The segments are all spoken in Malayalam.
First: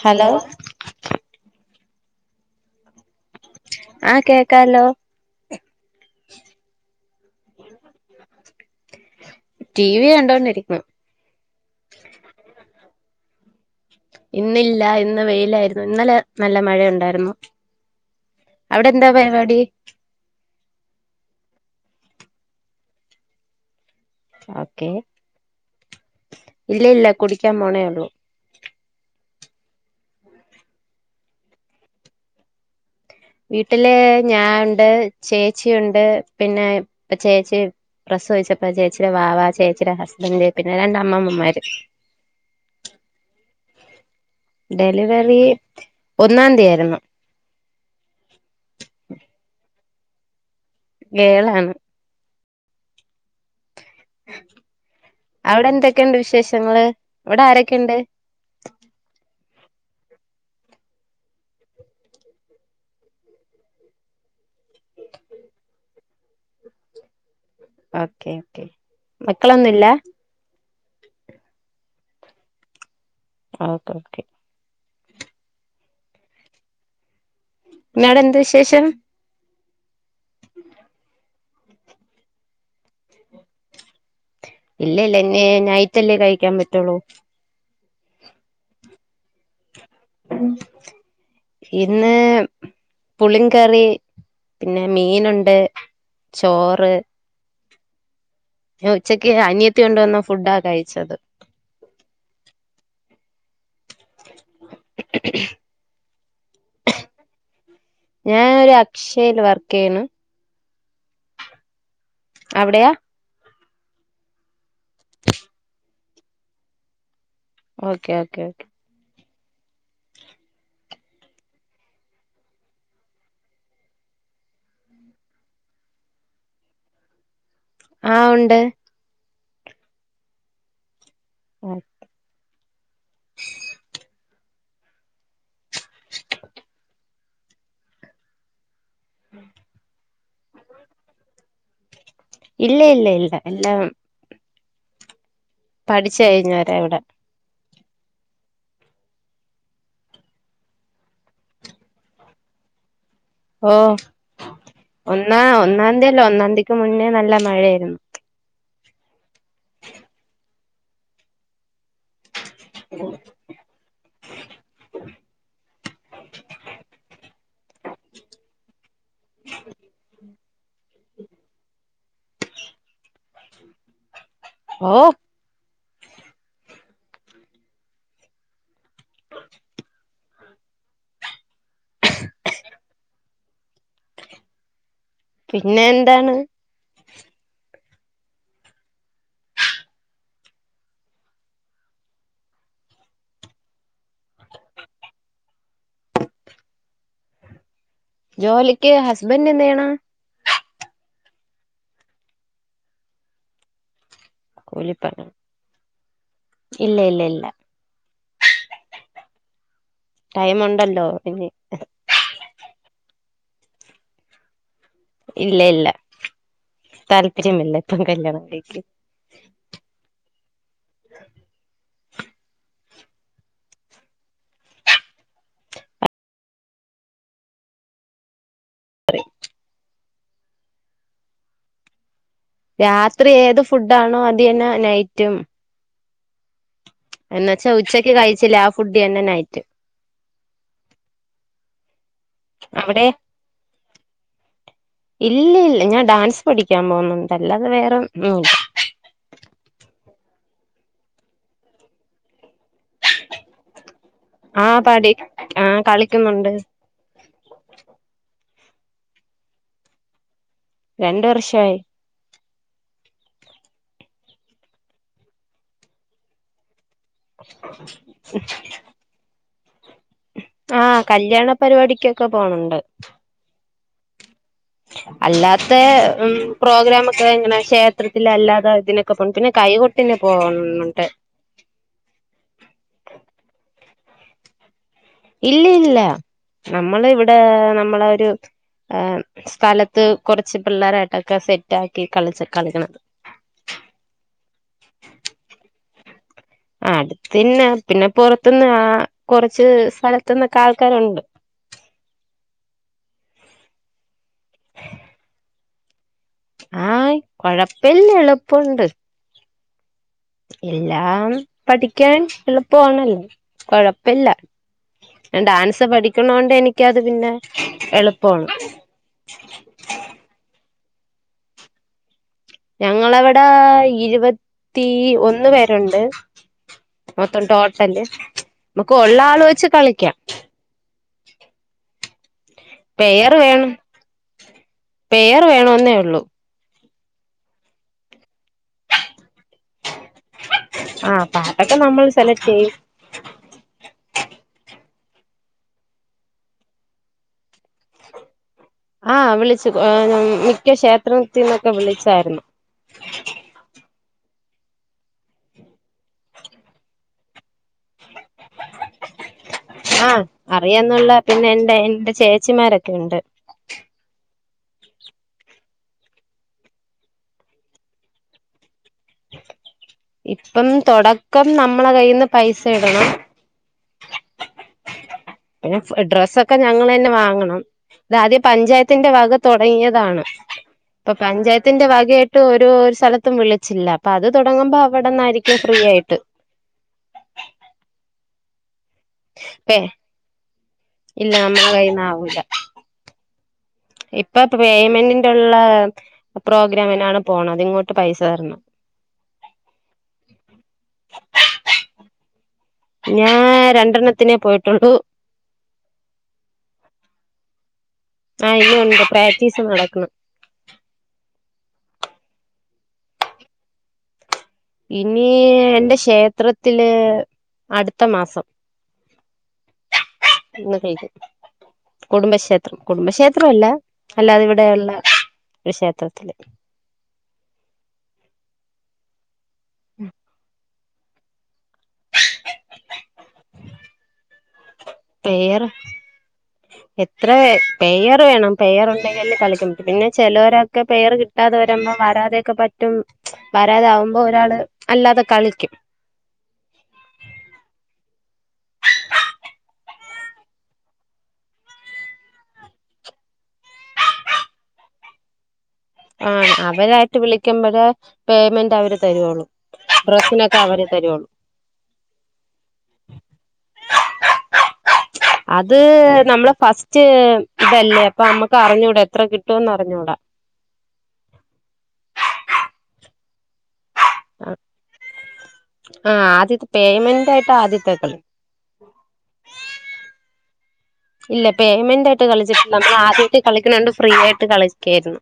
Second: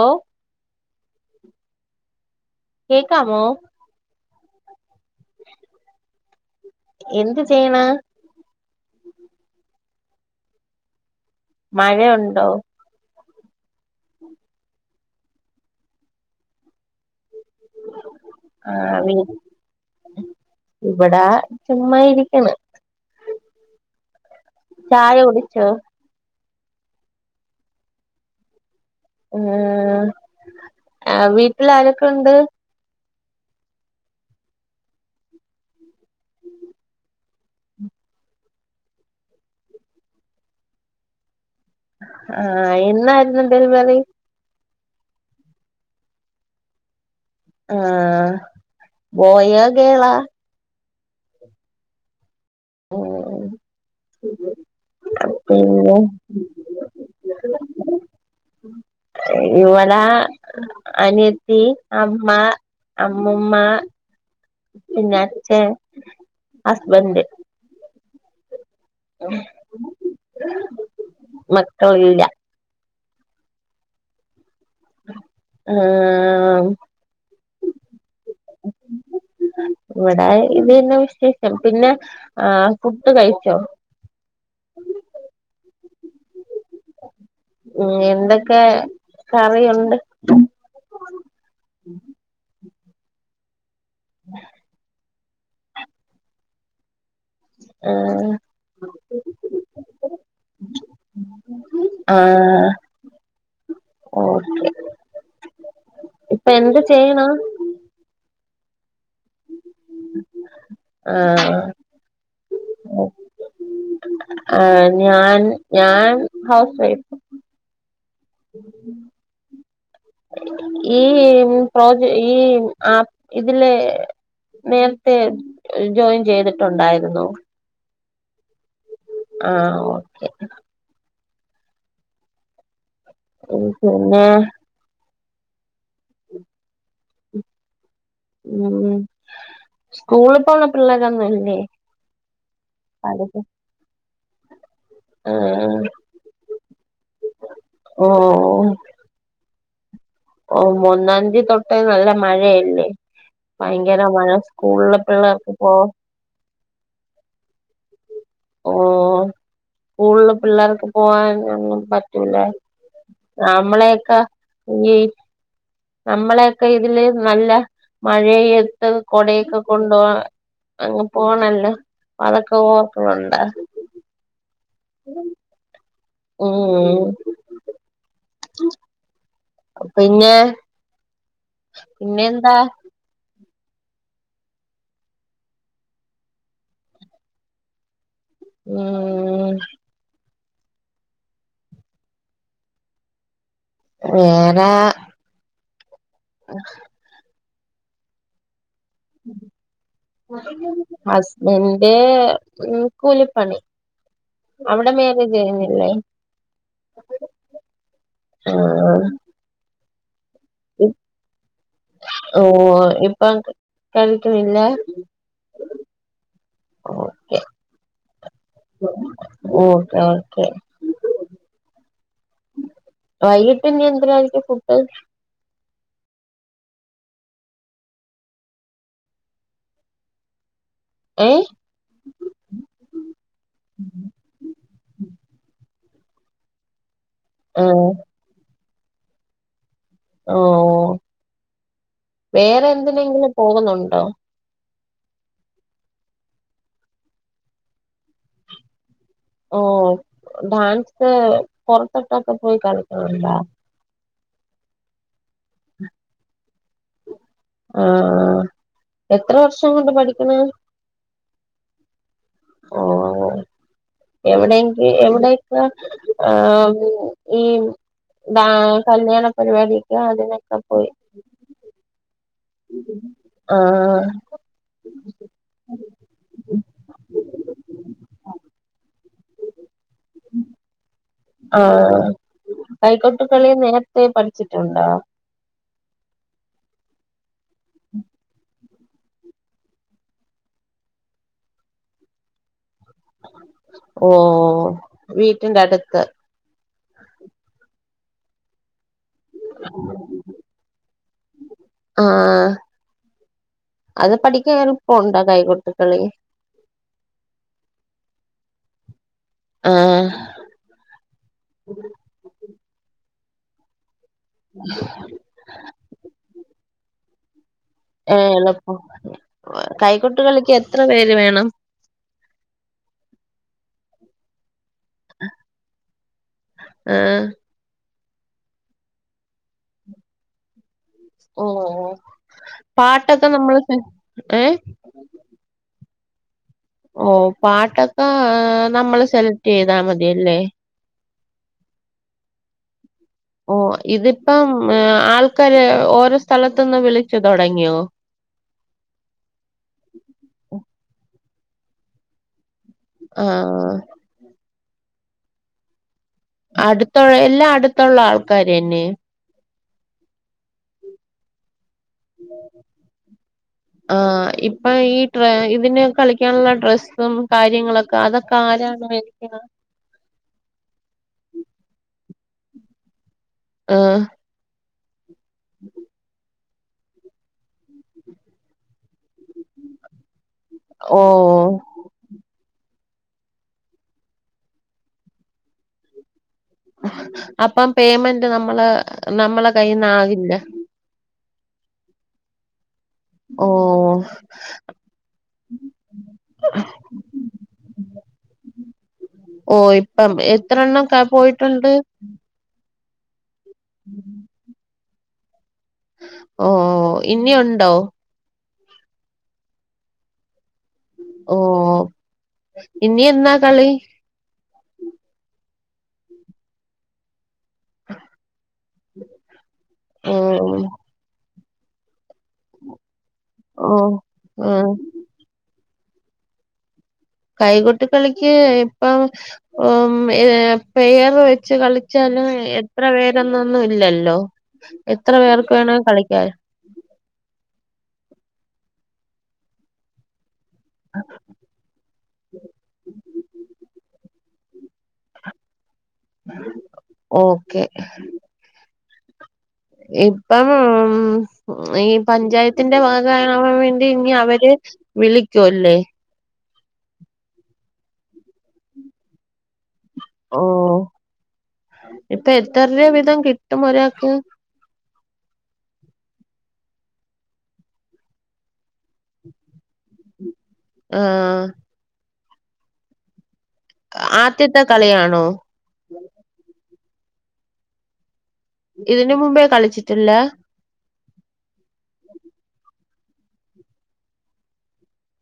ഹലോ കേക്കാമോ ആ കേക്കാലോ എന്ത് ചെയ്യണ് ടി വി കണ്ടോണ്ടിരിക്ക്ന് മഴ ഉണ്ടോ ഇന്നില്ല ഇന്ന് വെയിലായിരുന്നു ഇന്നലെ നല്ല മഴയുണ്ടായിരുന്നു ആ അവിടെ എന്താ വി പരിപാടി ഇവിടെ ചുമ്മാ ഇരിക്കണ് ഓക്കെ ചായ കുടിച്ചോ ഇല്ല ഇല്ല കുടിക്കാൻ പോണേ ഉള്ളൂ ഉം ആ വീട്ടിൽ ആരൊക്കെ ഉണ്ട് വീട്ടില് ഞാ ഉണ്ട് ചേച്ചി ഉണ്ട് പിന്നെ ഇപ്പ ചേച്ചി പ്രസവിച്ചപ്പോ ചേച്ചിയുടെ വാവ ചേച്ചിയുടെ ഹസ്ബന്ഡറ് പിന്നെ രണ്ട് അമ്മമ്മമാര് ആ എന്നായിരുന്നു ഡെലിവറി ഡെലിവറി ഒന്നാം തീയായിരുന്നു ആ ബോയോ ഗേളാ ഗേളാണ് ഉം [unintelligible] അവിടെ പിന്നെ എന്തൊക്കെയുണ്ട് വിശേഷങ്ങള് അവിടെ ആരൊക്കെണ്ട് ഇവടെ അനിയത്തി അമ്മ അമ്മുമ്മ പിന്നെ അച്ഛൻ ഹസ്ബന്റ് ഓക്കെ ഓക്കെ മക്കളൊന്നുംല്ല മക്കള് ഇല്ല ഓക്കെ ഓക്കെ ആ പിന്നെ അവിടെ എന്ത് വിശേഷം ഇവിടെ ഇതെന്നെ വിശേഷം പിന്നെ ആ ഫുഡ് കഴിച്ചോ ഇല്ല ഇല്ല ഇനി നൈറ്റല്ലേ കഴിക്കാൻ പറ്റുള്ളു ഉം എന്തൊക്കെ കറിയുണ്ട് ഇന്ന് പുളികറി പിന്നെ മീനുണ്ട് ചോറ് ആഹ് പിന്നെ ഉച്ചക്ക് അനിയത്തി കൊണ്ടുവന്ന ഫുഡാ കഴിച്ചത് ഓക്കെ ഇപ്പൊ എന്ത് ചെയ്ണ് ഞാനൊരു അക്ഷയിൽ വർക്ക് ചെയ്യണ് ആഹ് അവിടെയാ ആഹ് ഞാൻ ഞാൻ housewife okay okay okay ഈ പ്രോജ ഈ ആപ്പ് ഇതിലെ നേരത്തെ ജോയിൻ ചെയ്തിട്ടുണ്ടായിരുന്നോ ആഹ് ഉണ്ട് ആഹ് ഓക്കെ ആഹ് ഉം പിന്നെ ഉം സ്കൂളിൽ പോണ പിള്ളേരൊന്നുമില്ലേ ഇല്ല ഇല്ല ഇല്ല എല്ലാം ആഹ് പഠിച്ച് കഴിഞ്ഞോരാ ഇവിടെ ഓ ഉം ഓ ഒന്നാം തിയതി തൊട്ടേ നല്ല മഴയല്ലേ ഓ ഭയങ്കര മഴ സ്കൂളുള്ള ഒന്നാ പിള്ളേർക്ക് പോ ഒന്നാം തീയല്ല ഒന്നാം മുന്നേ നല്ല മഴയായിരുന്നു ഓ സ്കൂളില് പിള്ളേർക്ക് പോകാൻ ഒന്നും പറ്റൂലേ നമ്മളെയൊക്കെ ഈ നമ്മളെയൊക്കെ ഇതില് നല്ല മഴയെത്തും കൊടയൊക്കെ കൊണ്ടുപോകാ അങ്ങ് പോണല്ലോ അതൊക്കെ ഓർക്കണുണ്ടാ ഓ മ്മ് പിന്നിയാ പിന്നെ എന്താ പിന്നെ എന്താണ് ഉം വേറെ ജോലിക്ക് ഹസ്ബൻഡ് എന്തെയ്യെണ് ഹസ്ബന്റ് മ് കൂലിപ്പണി അവിടെ കൂലിപ്പണി മേരേജ് കഴിഞ്ഞില്ലേ ഇല്ല ഇല്ല ഇല്ല ആഹ് ആഹ് ടൈമുണ്ടല്ലോ ഇനി ഓ ഇപ്പം കഴിക്കുന്നില്ല ഇല്ല ഇല്ല ഓക്കെ താല്പര്യമില്ല ഇപ്പം കല്യാണം കഴിക്കാൻ ഓക്കെ ഓക്കെ വൈകിട്ടിനി എന്തരായിരിക്കും ഫുഡ് [unintelligible] ഏഹ് രാത്രി ഏത് ഫുഡാണോ അതെന്നെ നൈറ്റും ആ എന്നുവെച്ചാ ഉച്ചക്ക് കഴിച്ചില്ലേ ആ ഫുഡ് തന്നെ നൈറ്റും ഓ വേറെ എന്തിനെങ്കിലും പോകുന്നുണ്ടോ ഇല്ലില്ല ഞാ ഡാൻസ് പഠിക്കാൻ പോന്നുണ്ട് അല്ലാതെ വേറെഉം ഒന്നുല്ല ഓ ഡാൻസ് പൊറതൊട്ടൊക്കെ പോയി കളിക്കാനുണ്ടോ ആ [unintelligible] ആ പഠി ആ കളിക്കുന്നൊണ്ട് ആ എത്ര വർഷം കൊണ്ട് പഠിക്കണ് രണ്ട് വർഷവായി ഓ എവിടെങ്കി എവിടെക്കെ ആഹ് ഈ ടാ കല്യാണ പരിപാടി [unintelligible] അതിനൊക്കെ ആ പോയി കല്യാണ പരിപാടിക്കൊക്കെ പോണുണ്ട് ആഹ് അല്ലാത്തെ ഉം പ്രോഗ്രാമൊക്കെ എങ്ങന ക്ഷേത്രത്തിലെ അല്ലാതെ ഇതിനൊക്കെ പോവും കൈകൊട്ടിന് പോന്നുണ്ട് ആഹ് കൈകൊട്ട് കളിയും നേരത്തെ പഠിച്ചിട്ടുണ്ടോ? ഇല്ലില്ല നമ്മള് ഇവിടെ നമ്മളൊരു ആഹ് സ്ഥലത്ത് കൊറച്ച് പിള്ളാരായ്ട്ടൊക്കെ സെറ്റാക്കി കളിച്ച കളികളാ ഓഹ് വീട്ടിന്റെ അടുത്ത്. ആഹ് അട്ത്തിന്നെ പിന്നെ പൊറത്ത്ന്ന് ആ കൊറച്ച് സ്ഥലത്തുന്നൊക്കെ ആൾക്കാരുണ്ട്. ആ അത് പഠിക്കാ എള്പ്പൊണ്ടോ കൈകൊട്ടികളി ആഹ കൊഴപ്പില്ല എളുപ്പൊണ്ട് ആ എല്ലാം പഠിക്കാൻ എളുപ്പവാണല്ലോ കൊഴ പ്പില്ല ഞാന് ഡാൻസ് പഠിക്കണോണ്ട് എനിക്കത് പിന്നെ ഏ എളുപ്പമാണ് എളുപ്പം കൈകൊട്ടുകളിക്ക് എത്ര പേര് വേണം ഞങ്ങളവടെ ഇരുപത് തീ ഒന്ന് പേരൊണ്ട് ആഹ് മൊത്തം ടോട്ടല് നമ്കൊള്ള ആള് വെച്ച് കളിക്കാം ഓ ഓ പെയറ് വേണം ഏഹ് പേയറ് വേണോന്നെ ഉള്ളു ഓ പാട്ടൊക്ക നമ്മള് സെലക്ട് ചെയ്താമതി മതിയല്ലെ ആഹ് പാട്ടൊക്കെ നമ്മൾ സെലക്ട് ചെയ്യും ഓ ഇത് ഇപ്പം എ ആൾക്കാര് ഓരോ സ്ഥലത്ന്ന് വിളിച്ച് തൊടങ്ങിയോ ആ വിളിച്ചു ആ മിക്ക ക്ഷേത്രത്തിന്നൊക്കെ വിളിച്ചാര്ന്നു ആ അടുതൊള്ള എല്ലാ അടുതൊള്ള ആൾക്കാര്അന്നെ ആ അറിയന്നുള്ള പിന്നെ എന്റെ എന്റെ ചേച്ചിമാരൊക്കെ ഒണ്ട് ഇപ്പ ഈ ട്രാ ഇതിന് കളിക്കാനുള്ള ഡ്രെസ്സും കാര്യങ്ങളൊക്ക അതൊക്കെ ആരാണ് മേടിക്കണ ഇപ്പം തൊടക്കം നമ്മളെ കയ്യിന്ന് പൈസ ഇടണം ആ പിന്നെ ഡ്രസ്സൊക്കെ ഞങ്ങള്അന്നെ വാങ്ങണം ഇതാദ്യ പഞ്ചായത്തിന്റെ വക തൊടങ്ങിയതാണ് അപ്പ ഓഹ് പഞ്ചായത്തിന്റെ വകയായിട്ട് ഓരോ സ്ഥലത്തും വിളിച്ചില്ല അപ്പ അത് തൊടങ്ങുമ്പോ അവടന്നാരിക്കും ഫ്രീ ആയ്ട്ട് അപ്പം പേയ്മെന്റ് നമ്മള നമ്മളെ പേ കയ്യിന്ന് ആകില്ല ഇല്ല നമ്മള കൈയിന് ആകൂല്ല ഓ ഇപ്പ പേയ്മെന്റിന്റുള്ള പ്രോഗ്രാമിനാണ് പോണത് ഇങ്ങോട്ട് പൈസ തര്ണം ഓ ഇപ്പം എത്ര എണ്ണം ക പോയ്ട്ടൊണ്ട് ഞാ രണ്ടെണ്ണത്തിനെ പോയ്ട്ടുള്ളു ഓ ഇനിഉണ്ടോ ആ ഇനി ഒണ്ട് പ്രാക്റ്റീസ് മൊടക്കണം ഓ ഇനി എന്നാ കളി ഇനി എന്റെ ക്ഷേത്രത്തില് അടുത്ത മാസം ഓ ഇന്ന് കൈഞ്ഞു കുടുംബക്ഷേത്രം കുടുംബക്ഷേത്രം അല്ല ഓ അല്ലാതെ ആഹ് ഇവിടെയള്ള ഒരുക്ഷേത്രത്തില് കൈകൊട്ട കളിക്ക് ഇപ്പം ഏ പേർ വെച്ച് കളിച്ചാലും എത്ര പേരൊന്നൊന്നും ഇല്ലല്ലോ എത്ര പേർക്ക് പേർ വേണേ കളിക്കാം എത്ര പേർ വേണം പയ്യർുണ്ടെങ്കിലല്ലേ കളിക്കമ്പറ്റു പിന്നെ ചിലർ പേർ കിട്ടാതെ വരുമ്പോ വരാതെയക്കെ പറ്റും വരാക അ ഒരാള് അല്ലാതെ കളിക്കും ഓക്കെ ഇപ്പം ഉം ഈ പഞ്ചായത്തിന്റെ ഭാ കാവാൻ വേണ്ടി ഇനി അവര് വിളിക്കുംല്ലേ ആ അവരായിട്ട് വിളിക്കുമ്പോഴേ പേയ്മെന്റ് അവര് തരുുള്ളു ഓ ഇപ്പൊ എത്രർവ വിധം കിട്ടും ഒരാൾക്ക് അത് നമ്മള് ഫസ്റ്റ് ഇതല്ലേ അപ്പൊ നമ്മുക്ക് അറിഞ്ഞൂടാ എത്ര കിട്ടുവന്ന് അറിഞ്ഞൂടാ ആഹ ആ ആദ്യത്തെ കളിയാണോ ആ ആദ്യത്തെ പേയ്മെന്റ് ആയിട്ട് ആദ്യത്തേക്കള ഇതിന്ന മുമ്പേ കളിച്ചിട്ടില്ല ഇല്ല പേയ്മെന്റ് ആയിട്ട് കളിച്ചിട്ടുണ്ട് നമ്മൾ ആദ്യട്ട് കളിക്കണണ്ട് ഫ്രീ ആയിട്ട് കളിക്കായിരുന്നു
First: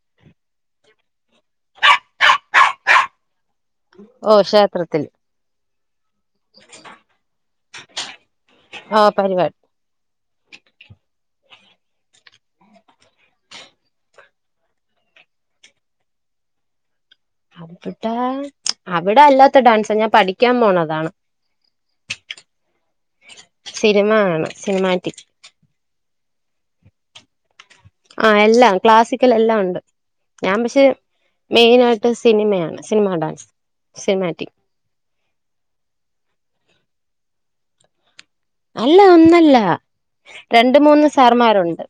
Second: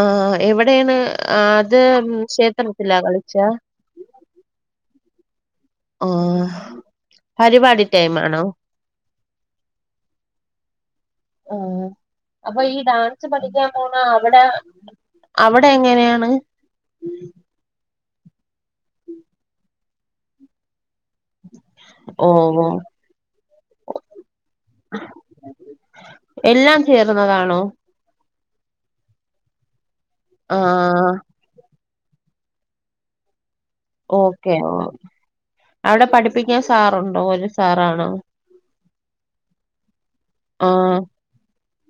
ആ എവിടെയാണ് അത് ക്ഷേത്രത്തിലാ കളിച്ച ത്തില് ആ പരിപാടി ടൈം ആണോ ഓ പരിപാടി ഉം അപ്പൊ ഈ ഡാൻസ് പഠിക്കാൻ പോണ അവിടെ അവിടെ എങ്ങനെയാണ് അവിട അവിടെ അല്ലാത്ത ഡാൻസാ ഞാൻ പഠിക്കാൻ പോണതാണ് ഓഹ് ഓഹ് സിനിമ ആണ് സിനിമാറ്റിക് എല്ലാം ചേർന്നതാണോ ആ എല്ലാം ക്ലാസിക്കൽ എല്ലാം ഉണ്ട് ഞാൻ പക്ഷെ ആഹ് മെയിന ആയിട്ട് സിനിമയാണ് സിനിമ ഡാൻസ് സിനിമാറ്റിക് ഓക്കെ അവിടെ പഠിപ്പിക്കാൻ സാറുണ്ടോ ഒരു സാറാണോ അല്ല ഒന്നല്ല രണ്ട് ആഹ് മൂന്ന് സാർമാരുണ്ട്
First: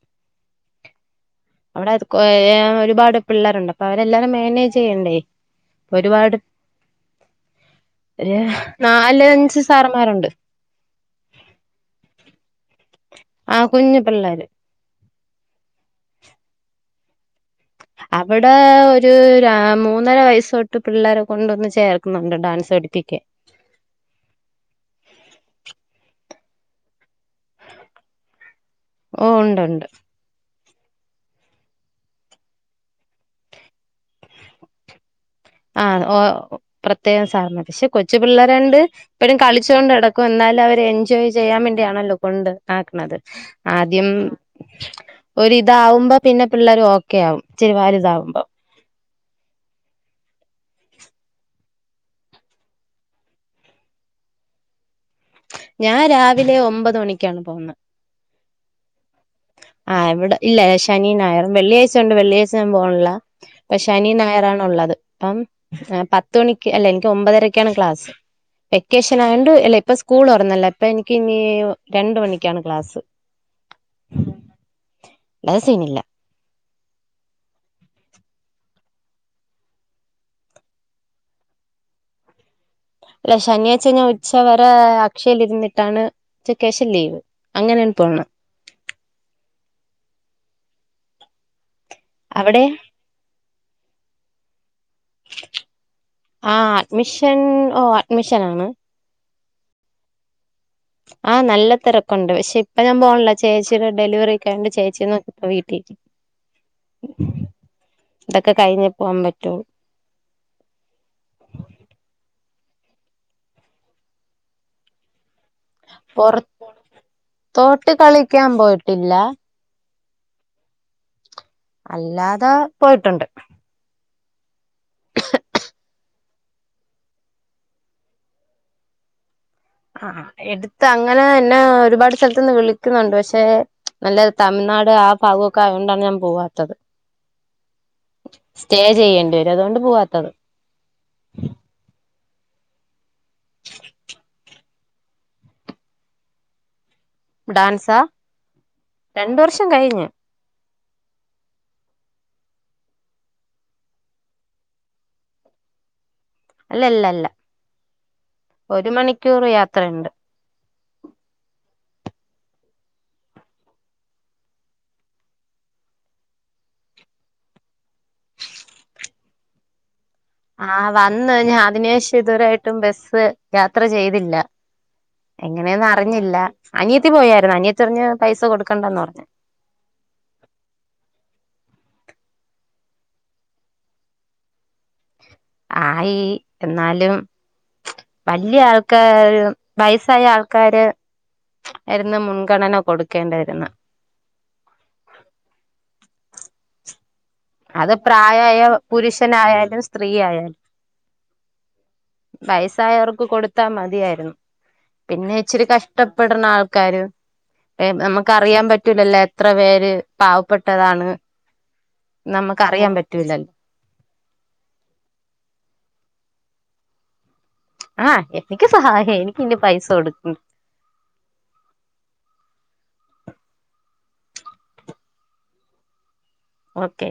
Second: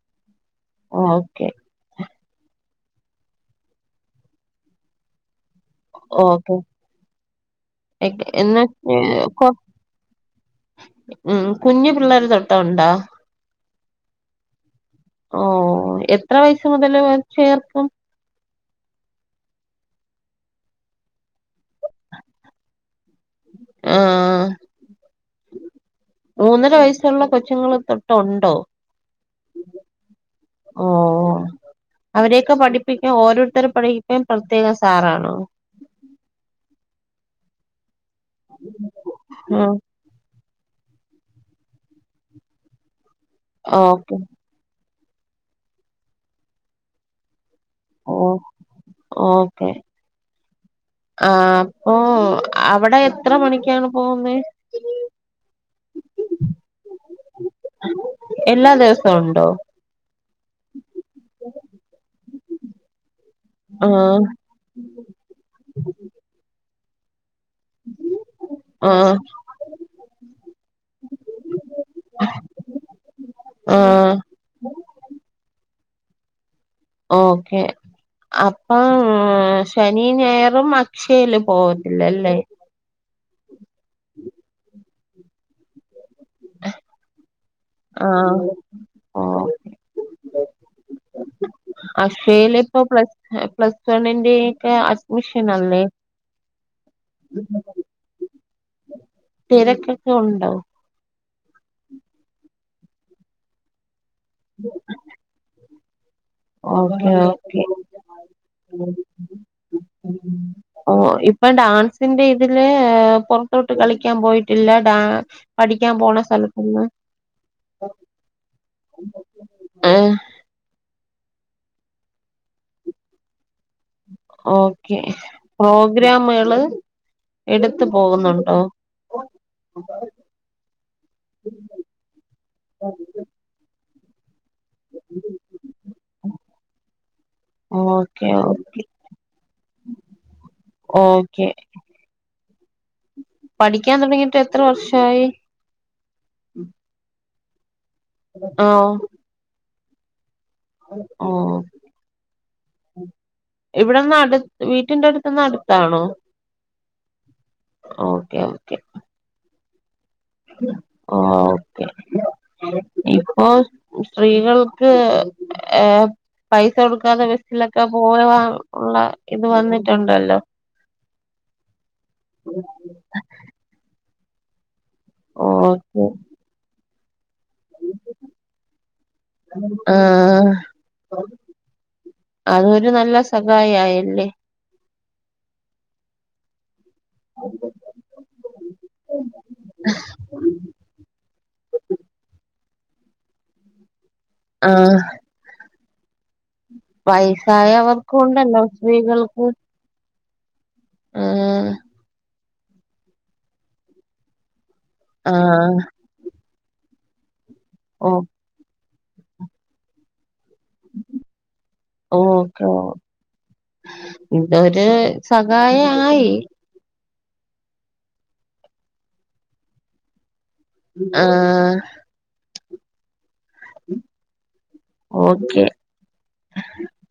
ഓക്കെ അവിടെ അത് ഒരു [inaudible] ഒരുപാട് പിള്ളേരുണ്ട് അപ്പ അവരെല്ലാരും മാനേജ് ചെയ്യണ്ടേ ഒരുപാട് ഓക്കെ ഒരു എന്ന നാലഞ്ച് സാറമാരുണ്ട് ഉം കുഞ്ഞു പിള്ളേർ തൊട്ടണ്ടോ ആ കുഞ്ഞു പിള്ളേര് ഓ എത്ര വയസ മുതൽ അവിടെ ഒരു മൂന്നര വയസ്സ് തൊട്ട് പിള്ളേരെ കൊണ്ടൊന്ന് ചേർക്കുന്നുണ്ട് ഡാൻസ് പടുപ്പിക്കാൻ ആഹ മൂന്നര വയസ്സുള്ള കൊച്ചുങ്ങൾ തൊട്ടുണ്ടോ ഓ ഉണ്ട് ഉണ്ട് ഓ അവരെയൊക്കെ പഠിപ്പിക്കാ ഓരോരുത്തരെ പഠി ൻ പ്രത്യേകം സാറാണോ ആഹ് ഓ പ്രത്യേകം സാറമാര് പക്ഷെ കൊച്ചു പിള്ളേരണ്ട് ഇപ്പോഴും കളിച്ചു ഉം കൊണ്ട് ടക്കും എന്നാലും എല്ലാരും എൻജോയ് ചെയ്യാൻ വേണ്ടിയാണല്ലോ കൊണ്ട് ആക്കണത് ആദ്യം ഓക്കെ ഒരിതാവുമ്പോ പിന്നെ പിള്ളേർ ഓക്കെ ആവും ഇച്ചിര ഓ വലുതാവുമ്പോ ഓക്കെ ആ അപ്പൊ അവിടെ എത്ര മണിക്കാണ് പോകുന്നത് ഞാൻ രാവിലെ ഒമ്പത് മണിക്കാണ് പോകുന്നത് എല്ലാ ദിവസവും ഉണ്ടോ ആഹ് ഇവിടെ ഇല്ല ശനി ഞായറും വെള്ളിയാഴ്ച ഉണ്ട് വെള്ളിയാഴ്ച ഞാൻ പോണില്ല പക്ഷ ശനി ആഹ് ഞായറണുള്ളത് അപ്പം പത്ത മണിക്ക്. അല്ല എനിക്ക് ഒമ്പതരക്കെയാണ് ക്ലാസ് ആഹ് വെക്കേഷൻ ആയണ്ട് അല്ലേ ഇപ്പ സ്കൂൾ തുറന്നല്ല ഇപ്പ എനിക്ക് ഇനി രണ്ട് മണിക്കാണ് ക്ലാസ് ആ അത് സിനില്ല. ഓക്കെ അപ്പം ശനി ഞായറും അക്ഷയില് പോവുതില്ലല്ലേ അല്ലെ ശനിയാഴ്ച ഞാൻ ഉച്ചവരെ അക്ഷയില്ലരുന്നിട്ടാണ് ഉച്ചക്ക് ശേഷം ലീവ് അങ്ങനെയാണ് പോണ ആഹ് ഓ അക്ഷയില് അവിടെ ഇപ്പൊ പ്ലസ് പ്ലസ് വണ്ണിന്റെയും ക്ക അഡ്മിഷൻ അല്ലേ ആ അഡ്മിഷൻ ഓ അഡ്മിഷൻ ആണ് തിരക്കൊക്കെ ഉണ്ടൊ ആഹ് നല്ല തിരക്കുണ്ട് പക്ഷെ ഇപ്പ ഞാൻ പോണില്ല ചേച്ചിയുടെ ഡെലിവറി ഒക്കെണ്ട് ചേച്ചിന്ന്നോക്കി വീട്ടീ ഓക്കെ ഓക്കെ ഇതൊക്കെ കഴിഞ്ഞേ പോകാൻ പറ്റുള്ളൂ ഓ ഇപ്പൊ ഡാൻസിന്റെ ഇതില് പൊറത്തോട്ട് കളിക്കാൻ പോയിട്ടില്ല ഡ പഠിക്കാൻ പോവണ സ്ഥലത്തിന്ന് പുറത്തോട്ട് കളിക്കാൻ പോയിട്ടില്ല ഏഹ് അല്ലാതെ പോയിട്ടുണ്ട്. ഓക്കെ പ്രോഗ്രമേള് എടുത്ത് പോവുന്നുണ്ടോ? ആഹ് ഹാ എടുത്ത് അങ്ങനെ എന്നെ ഒരുപാട് സ്ഥലത്ത് നിന്ന് വിളിക്കുന്നുണ്ട്. പക്ഷെ നല്ല തമിഴ്നാട് ആ ഭാഗൊക്കെ ആയോണ്ടാണ് ഞാൻ പോവാത്തത്. ഓക്കെ ഓക്കെ സ്റ്റേ ചെയ്യേണ്ടി വരും. അതോണ്ട് പോവാത്തത്. ഓക്കെ പഠിക്കാൻ തുടങ്ങിയിട്ട് എത്ര വർഷായി? ബ് ഡാൻസ് ആഹ് ട്ടും കഴിഞ് ആഹ് ഇവിടെന്ന് അടുത്ത് വീട്ടിന്റെ അടുത്ത്ന്ന് അടുത്താണോ? അല്ലല്ലല്ല ഓക്കെ ഓക്കെ ഒരു മണിക്കൂർ യാത്രയുണ്ട്. ഓക്കെ ഇപ്പോ സ്ത്രീകൾക്ക് ഏഹ് പൈസ കൊടുക്കാതെ ബസ്സിലൊക്കെ പോവാൻ ഉള്ള ഇത് വന്നിട്ടു ആഹ് വന്ന് ഞാൻ അതിനേഷം ഇതുവരായിട്ടും ബസ്സ് യാത്ര ചെയ്തില്ല. എങ്ങനെയാന്ന് ഓക്കെ അറിഞ്ഞില്ല അനിയത്തി പോയാര് - അനിയത്തി പറഞ്ഞു പൈസ കൊടുക്കണ്ടന്ന് പറഞ്ഞു ആഹ് അതൊരു നല്ല സഹായിയില്ലേ ആയി എന്നാലും വലിയ ആൾക്കാര് വയസായ ആൾക്കാര്- വെറുന്നെ മുൻഗണന കൊടുക്കേണ്ടായിരുന്നേ ആഹ് അത് വയസായവർക്കും പ്രായമായ ഉണ്ടല്ലോ സ്ത്രീകൾക്കും പുരുഷനായാലും സ്ത്രീ ആഹ് വയസായവർക്ക് കൊടുത്താ മതിയായിരുന്നു പിന്നെ ഇച്ചിരി ആഹ് കഷ്ടപ്പെടുന്ന ആൾ ക്കാര് ഓ നമുക്കറിയാൻ പറ്റൂലല്ലോ എത്ര പേര് പാവപ്പെട്ടതാണ് ഓ [unintelligible] നമുക്ക് ഓ അറിയാൻ പറ്റൂലല്ലോ ഇതൊരു സഹായായി ആ എനിക്ക് സഹായായി എനിക്കിനി പൈസ കൊടുക്ക ആഹ് ഓക്കെ ഓക്കേ